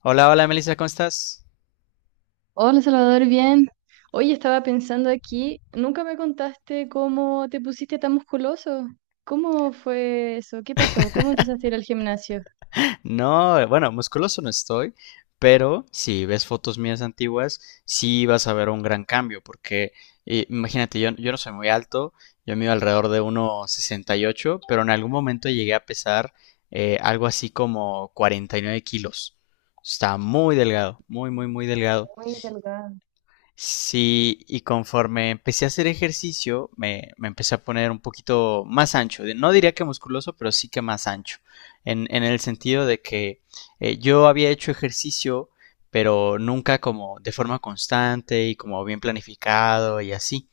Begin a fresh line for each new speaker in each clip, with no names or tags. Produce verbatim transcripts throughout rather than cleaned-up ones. Hola, hola Melissa, ¿cómo estás?
Hola Salvador, bien. Oye, estaba pensando aquí, nunca me contaste cómo te pusiste tan musculoso. ¿Cómo fue eso? ¿Qué pasó? ¿Cómo empezaste a ir al gimnasio?
No, bueno, musculoso no estoy, pero si ves fotos mías antiguas, sí vas a ver un gran cambio, porque eh, imagínate, yo, yo no soy muy alto, yo mido alrededor de uno sesenta y ocho pero en algún momento llegué a pesar eh, algo así como cuarenta y nueve kilos. Está muy delgado, muy, muy, muy delgado.
Muy delgada.
Sí, y conforme empecé a hacer ejercicio, me, me empecé a poner un poquito más ancho. De- No diría que musculoso, pero sí que más ancho. En, en el sentido de que eh, yo había hecho ejercicio, pero nunca como de forma constante y como bien planificado y así.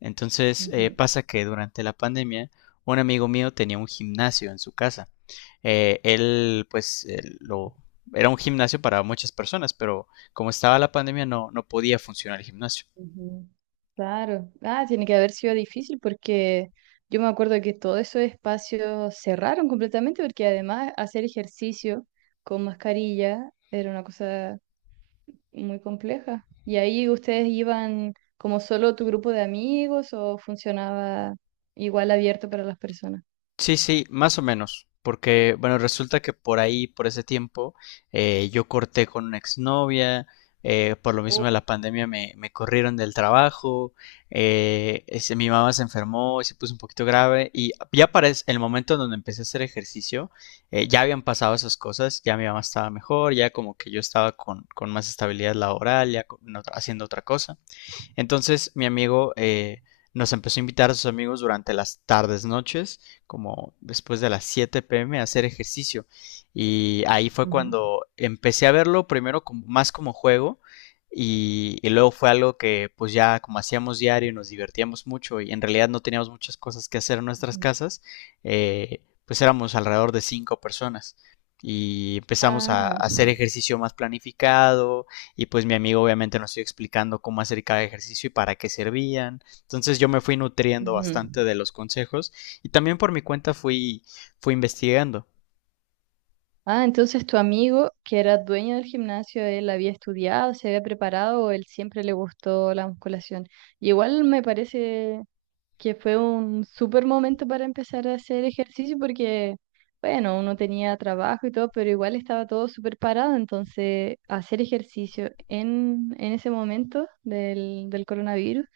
Entonces
Ujú,
eh, pasa que durante la pandemia un amigo mío tenía un gimnasio en su casa. Eh, él pues él lo, era un gimnasio para muchas personas, pero como estaba la pandemia no, no podía funcionar el gimnasio.
ujú. Claro. Ah, tiene que haber sido difícil porque yo me acuerdo que todos esos espacios cerraron completamente porque además hacer ejercicio con mascarilla era una cosa muy compleja. ¿Y ahí ustedes iban como solo tu grupo de amigos o funcionaba igual abierto para las personas?
Sí, sí, más o menos. Porque, bueno, resulta que por ahí, por ese tiempo, eh, yo corté con una exnovia, eh, por lo mismo de
Uy,
la pandemia me, me corrieron del trabajo, eh, ese- mi mamá se enfermó, y se puso un poquito grave y ya para es- el momento en donde empecé a hacer ejercicio, eh, ya habían pasado esas cosas, ya mi mamá estaba mejor, ya como que yo estaba con, con más estabilidad laboral, ya con- haciendo otra cosa. Entonces mi amigo eh, nos empezó a invitar a sus amigos durante las tardes, noches, como después de las siete p m a hacer ejercicio. Y ahí fue
ujú.
cuando empecé a verlo primero como, más como juego y, y luego fue algo que pues ya como hacíamos diario y nos divertíamos mucho y en realidad no teníamos muchas cosas que hacer en nuestras
Ujú.
casas, eh, pues éramos alrededor de cinco personas y empezamos a, a
Ah,
hacer ejercicio más planificado, y pues mi amigo obviamente nos iba explicando cómo hacer cada ejercicio y para qué servían. Entonces yo me fui nutriendo
ujú.
bastante de los consejos y también por mi cuenta fui, fui investigando.
Ah, entonces tu amigo que era dueño del gimnasio, él había estudiado, se había preparado o él siempre le gustó la musculación. Y igual me parece que fue un súper momento para empezar a hacer ejercicio porque, bueno, uno tenía trabajo y todo, pero igual estaba todo súper parado, entonces hacer ejercicio en, en ese momento del, del coronavirus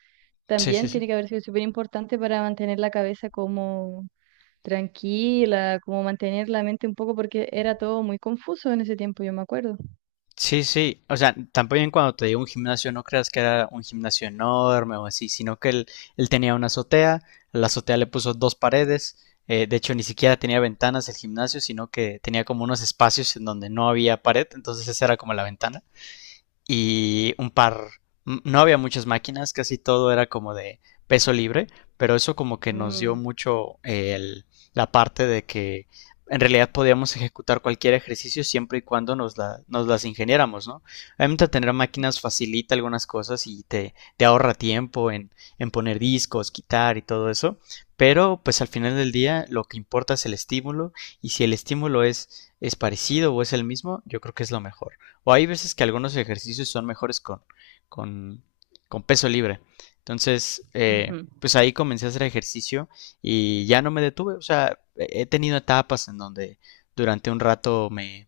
Sí, sí,
también
sí.
tiene que haber sido súper importante para mantener la cabeza como tranquila, como mantener la mente un poco porque era todo muy confuso en ese tiempo, yo me acuerdo.
Sí, sí. O sea, tampoco cuando te digo un gimnasio no creas que era un gimnasio enorme o así, sino que él, él tenía una azotea, la azotea le puso dos paredes. Eh, de hecho, ni siquiera tenía ventanas el gimnasio, sino que tenía como unos espacios en donde no había pared, entonces esa era como la ventana. Y un par, no había muchas máquinas, casi todo era como de peso libre, pero eso como que nos dio
Mm,
mucho el, la parte de que en realidad podíamos ejecutar cualquier ejercicio siempre y cuando nos, la, nos las ingeniáramos, ¿no? Obviamente tener máquinas facilita algunas cosas y te, te ahorra tiempo en, en, poner discos, quitar y todo eso, pero pues al final del día lo que importa es el estímulo y si el estímulo es, es parecido o es el mismo, yo creo que es lo mejor. O hay veces que algunos ejercicios son mejores con, con, con peso libre. Entonces, eh,
ujú.
pues ahí comencé a hacer ejercicio y ya no me detuve. O sea, he tenido etapas en donde durante un rato me,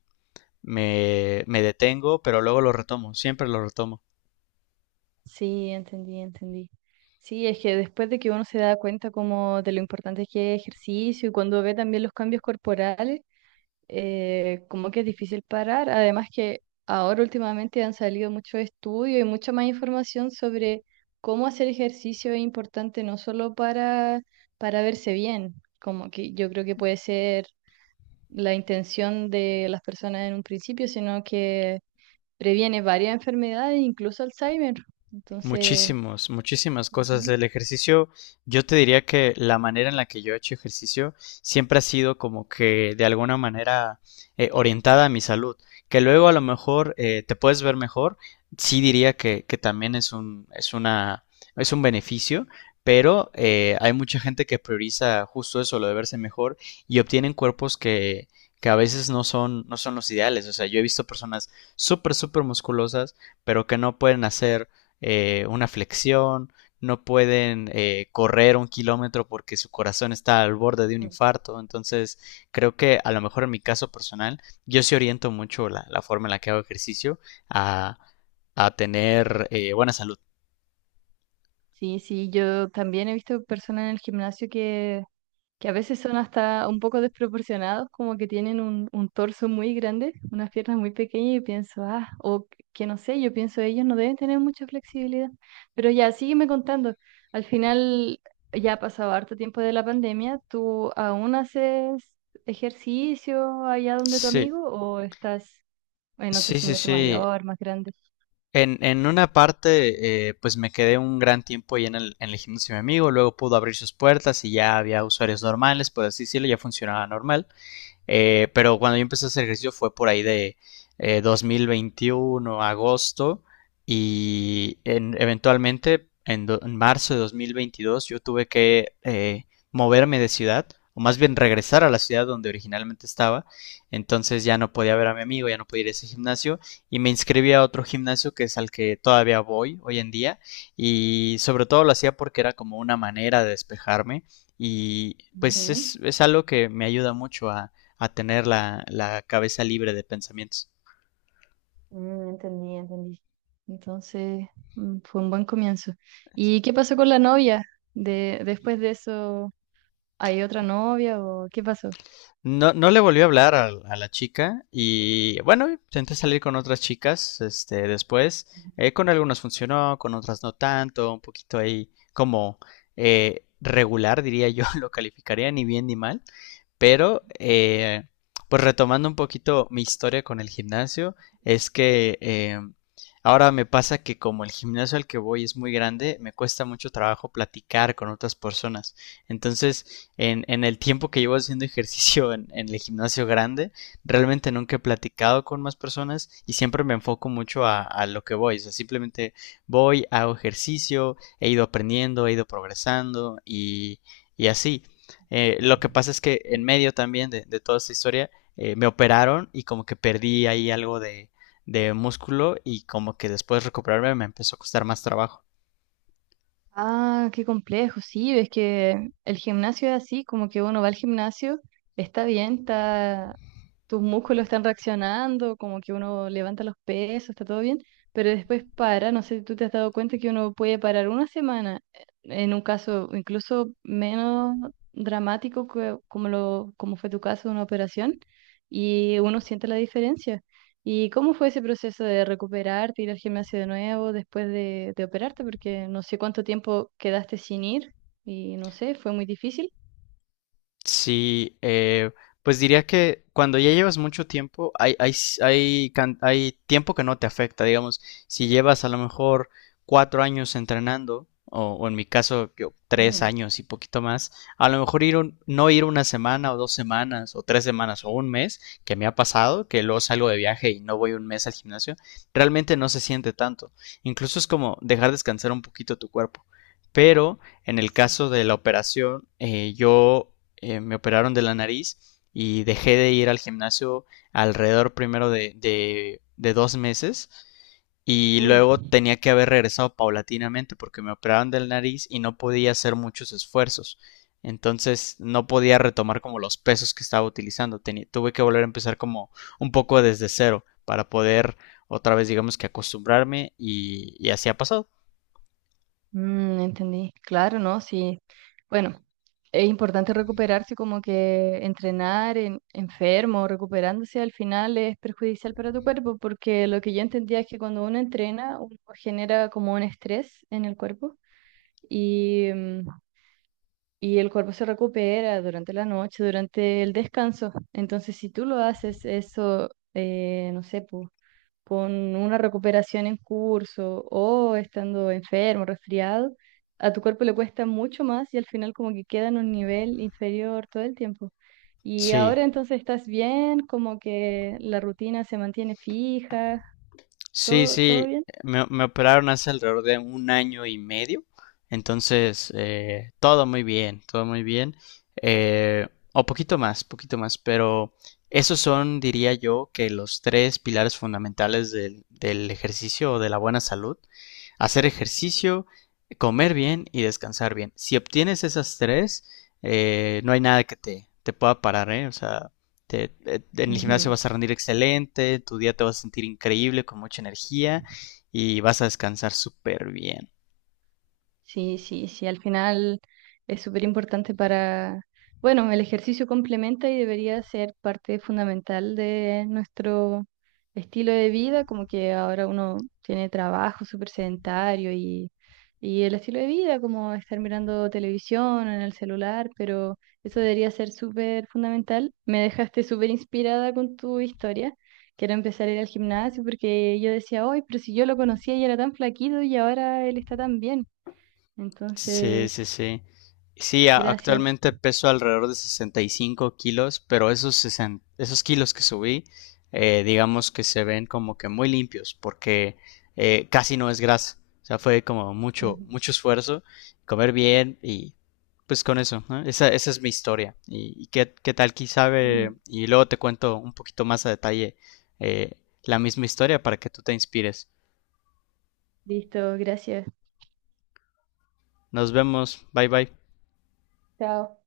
me, me detengo, pero luego lo retomo, siempre lo retomo.
Sí, entendí, entendí. Sí, es que después de que uno se da cuenta como de lo importante que es ejercicio y cuando ve también los cambios corporales, eh, como que es difícil parar. Además que ahora últimamente han salido muchos estudios y mucha más información sobre cómo hacer ejercicio es importante no solo para, para verse bien, como que yo creo que puede ser la intención de las personas en un principio, sino que previene varias enfermedades, incluso Alzheimer. Entonces...
Muchísimos, muchísimas cosas.
Ujú.
El ejercicio, yo te diría que la manera en la que yo he hecho ejercicio siempre ha sido como que de alguna manera eh, orientada a mi salud. Que luego a lo mejor eh, te puedes ver mejor, sí diría que, que también es un, es una, es un beneficio, pero eh, hay mucha gente que prioriza justo eso, lo de verse mejor, y obtienen cuerpos que, que a veces no son, no son los ideales. O sea, yo he visto personas súper, súper musculosas, pero que no pueden hacer eh, una flexión, no pueden eh, correr un kilómetro porque su corazón está al borde de un
Ujú.
infarto. Entonces, creo que a lo mejor en mi caso personal, yo sí oriento mucho la, la forma en la que hago ejercicio a, a tener eh, buena salud.
Sí, sí, yo también he visto personas en el gimnasio que, que a veces son hasta un poco desproporcionados, como que tienen un, un torso muy grande, unas piernas muy pequeñas y pienso, ah, o que no sé, yo pienso ellos no deben tener mucha flexibilidad. Pero ya, sígueme contando. Al final ya ha pasado harto tiempo de la pandemia, ¿tú aún haces ejercicio allá donde tu
Sí,
amigo o estás en otro
sí, sí,
gimnasio
sí.
mayor, más grande?
En, en una parte, eh, pues me quedé un gran tiempo ahí en el, en el gimnasio de mi amigo, luego pudo abrir sus puertas y ya había usuarios normales, por así decirlo, ya funcionaba normal. Eh, pero cuando yo empecé a hacer ejercicio fue por ahí de eh, dos mil veintiuno, agosto, y en- eventualmente en, do- en marzo de dos mil veintidós yo tuve que eh, moverme de ciudad, o más bien regresar a la ciudad donde originalmente estaba. Entonces ya no podía ver a mi amigo, ya no podía ir a ese gimnasio, y me inscribí a otro gimnasio que es al que todavía voy hoy en día, y sobre todo lo hacía porque era como una manera de despejarme. Y pues es, es algo que me ayuda mucho a tener la, la cabeza libre de pensamientos.
Mm, entendí, entendí. Entonces, mm, fue un buen comienzo. ¿Y qué pasó con la novia? De, después de eso, ¿hay otra novia o qué pasó?
No, no le volvió a hablar a, a la chica y bueno, intenté salir con otras chicas este, después. Eh, con algunas funcionó, con otras no tanto, un poquito ahí como eh, regular, diría yo, lo calificaría ni bien ni mal. Pero, eh, pues retomando un poquito mi historia con el gimnasio, es que eh, ahora me pasa que como el gimnasio al que voy es muy grande, me cuesta mucho trabajo platicar con otras personas. Entonces, en, en el tiempo que llevo haciendo ejercicio en, en el gimnasio grande, realmente nunca he platicado con más personas y siempre me enfoco mucho a, a lo que voy. O sea, simplemente voy, hago ejercicio, he ido aprendiendo, he ido progresando y y así. Eh, lo que pasa es que en medio también de, de toda esta historia eh, me operaron y como que perdí ahí algo de, de músculo y como que después de recuperarme me empezó a costar más trabajo.
Ah, qué complejo, sí, es que el gimnasio es así, como que uno va al gimnasio, está bien, está, tus músculos están reaccionando, como que uno levanta los pesos, está todo bien, pero después para, no sé si tú te has dado cuenta que uno puede parar una semana, eh, en un caso incluso menos dramático que- como lo, como fue tu caso de una operación, y uno siente la diferencia. ¿Y cómo fue ese proceso de recuperarte, ir al gimnasio de nuevo después de, de operarte? Porque no sé cuánto tiempo quedaste sin ir y no sé, fue muy difícil.
Sí, eh, pues diría que cuando ya llevas mucho tiempo, hay, hay, s- hay, can- hay tiempo que no te afecta, digamos, si llevas a lo mejor cuatro años entrenando, o, o en mi caso yo tres años y poquito más, a lo mejor ir un- no ir una semana o dos semanas o tres semanas o un mes, que me ha pasado, que luego salgo de viaje y no voy un mes al gimnasio, realmente no se siente tanto. Incluso es como dejar descansar un poquito tu cuerpo. Pero en el
Sí.
caso de la operación, eh, yo eh, me operaron de la nariz y dejé de ir al gimnasio alrededor primero de, de, de dos meses y
Uy,
luego tenía que haber regresado paulatinamente porque me operaron de la nariz y no podía hacer muchos esfuerzos. Entonces no podía retomar como los pesos que estaba utilizando. Tenía, tuve que volver a empezar como un poco desde cero para poder otra vez digamos que acostumbrarme y, y así ha pasado.
mm, entendí. Claro, ¿no? Sí. Bueno, es importante recuperarse, como que entrenar en, enfermo, recuperándose al final es perjudicial para tu cuerpo, porque lo que yo entendía es que cuando uno entrena, uno genera como un estrés en el cuerpo y mm, y el cuerpo se recupera durante la noche, durante el descanso. Entonces, si tú lo haces eso, eh, no sé, po, con una recuperación en curso o estando enfermo, resfriado, a tu cuerpo le cuesta mucho más y al final como que queda en un nivel inferior todo el tiempo. Y
Sí,
ahora entonces estás bien, como que la rutina se mantiene fija,
sí,
todo, todo
sí,
bien.
me, me operaron hace alrededor de un año y medio, entonces eh, todo muy bien, todo muy bien, eh, o poquito más, poquito más, pero esos son, diría yo, que los tres pilares fundamentales del, del ejercicio o de la buena salud, hacer ejercicio, comer bien y descansar bien. Si obtienes esas tres, eh, no hay nada que te, te pueda parar, ¿eh? O sea, te- eh, en el gimnasio
Ujú.
vas a rendir excelente, tu día te vas a sentir increíble, con mucha energía y vas a descansar súper bien.
Sí, sí, sí, al final es súper importante para, bueno, el ejercicio complementa y debería ser parte fundamental de nuestro estilo de vida, como que ahora uno tiene trabajo súper sedentario y, y el estilo de vida, como estar mirando televisión en el celular, pero eso debería ser súper fundamental. Me dejaste súper inspirada con tu historia. Quiero empezar a ir al gimnasio porque yo decía, hoy, pero si yo lo conocía y era tan flaquito y ahora él está tan bien.
Sí, sí,
Entonces,
sí. Sí, a-
gracias.
actualmente peso alrededor de sesenta y cinco kilos, pero esos, sesen- esos kilos que subí, eh, digamos que se ven como que muy limpios, porque eh, casi no es grasa. O sea, fue como mucho,
Ujú.
mucho esfuerzo, comer bien y pues con eso, ¿no? Esa, esa es mi historia. ¿Y, y qué, qué tal, quién sabe?
Ujú.
Y luego te cuento un poquito más a detalle eh, la misma historia para que tú te inspires.
Listo, gracias.
Nos vemos, bye bye.
Chao.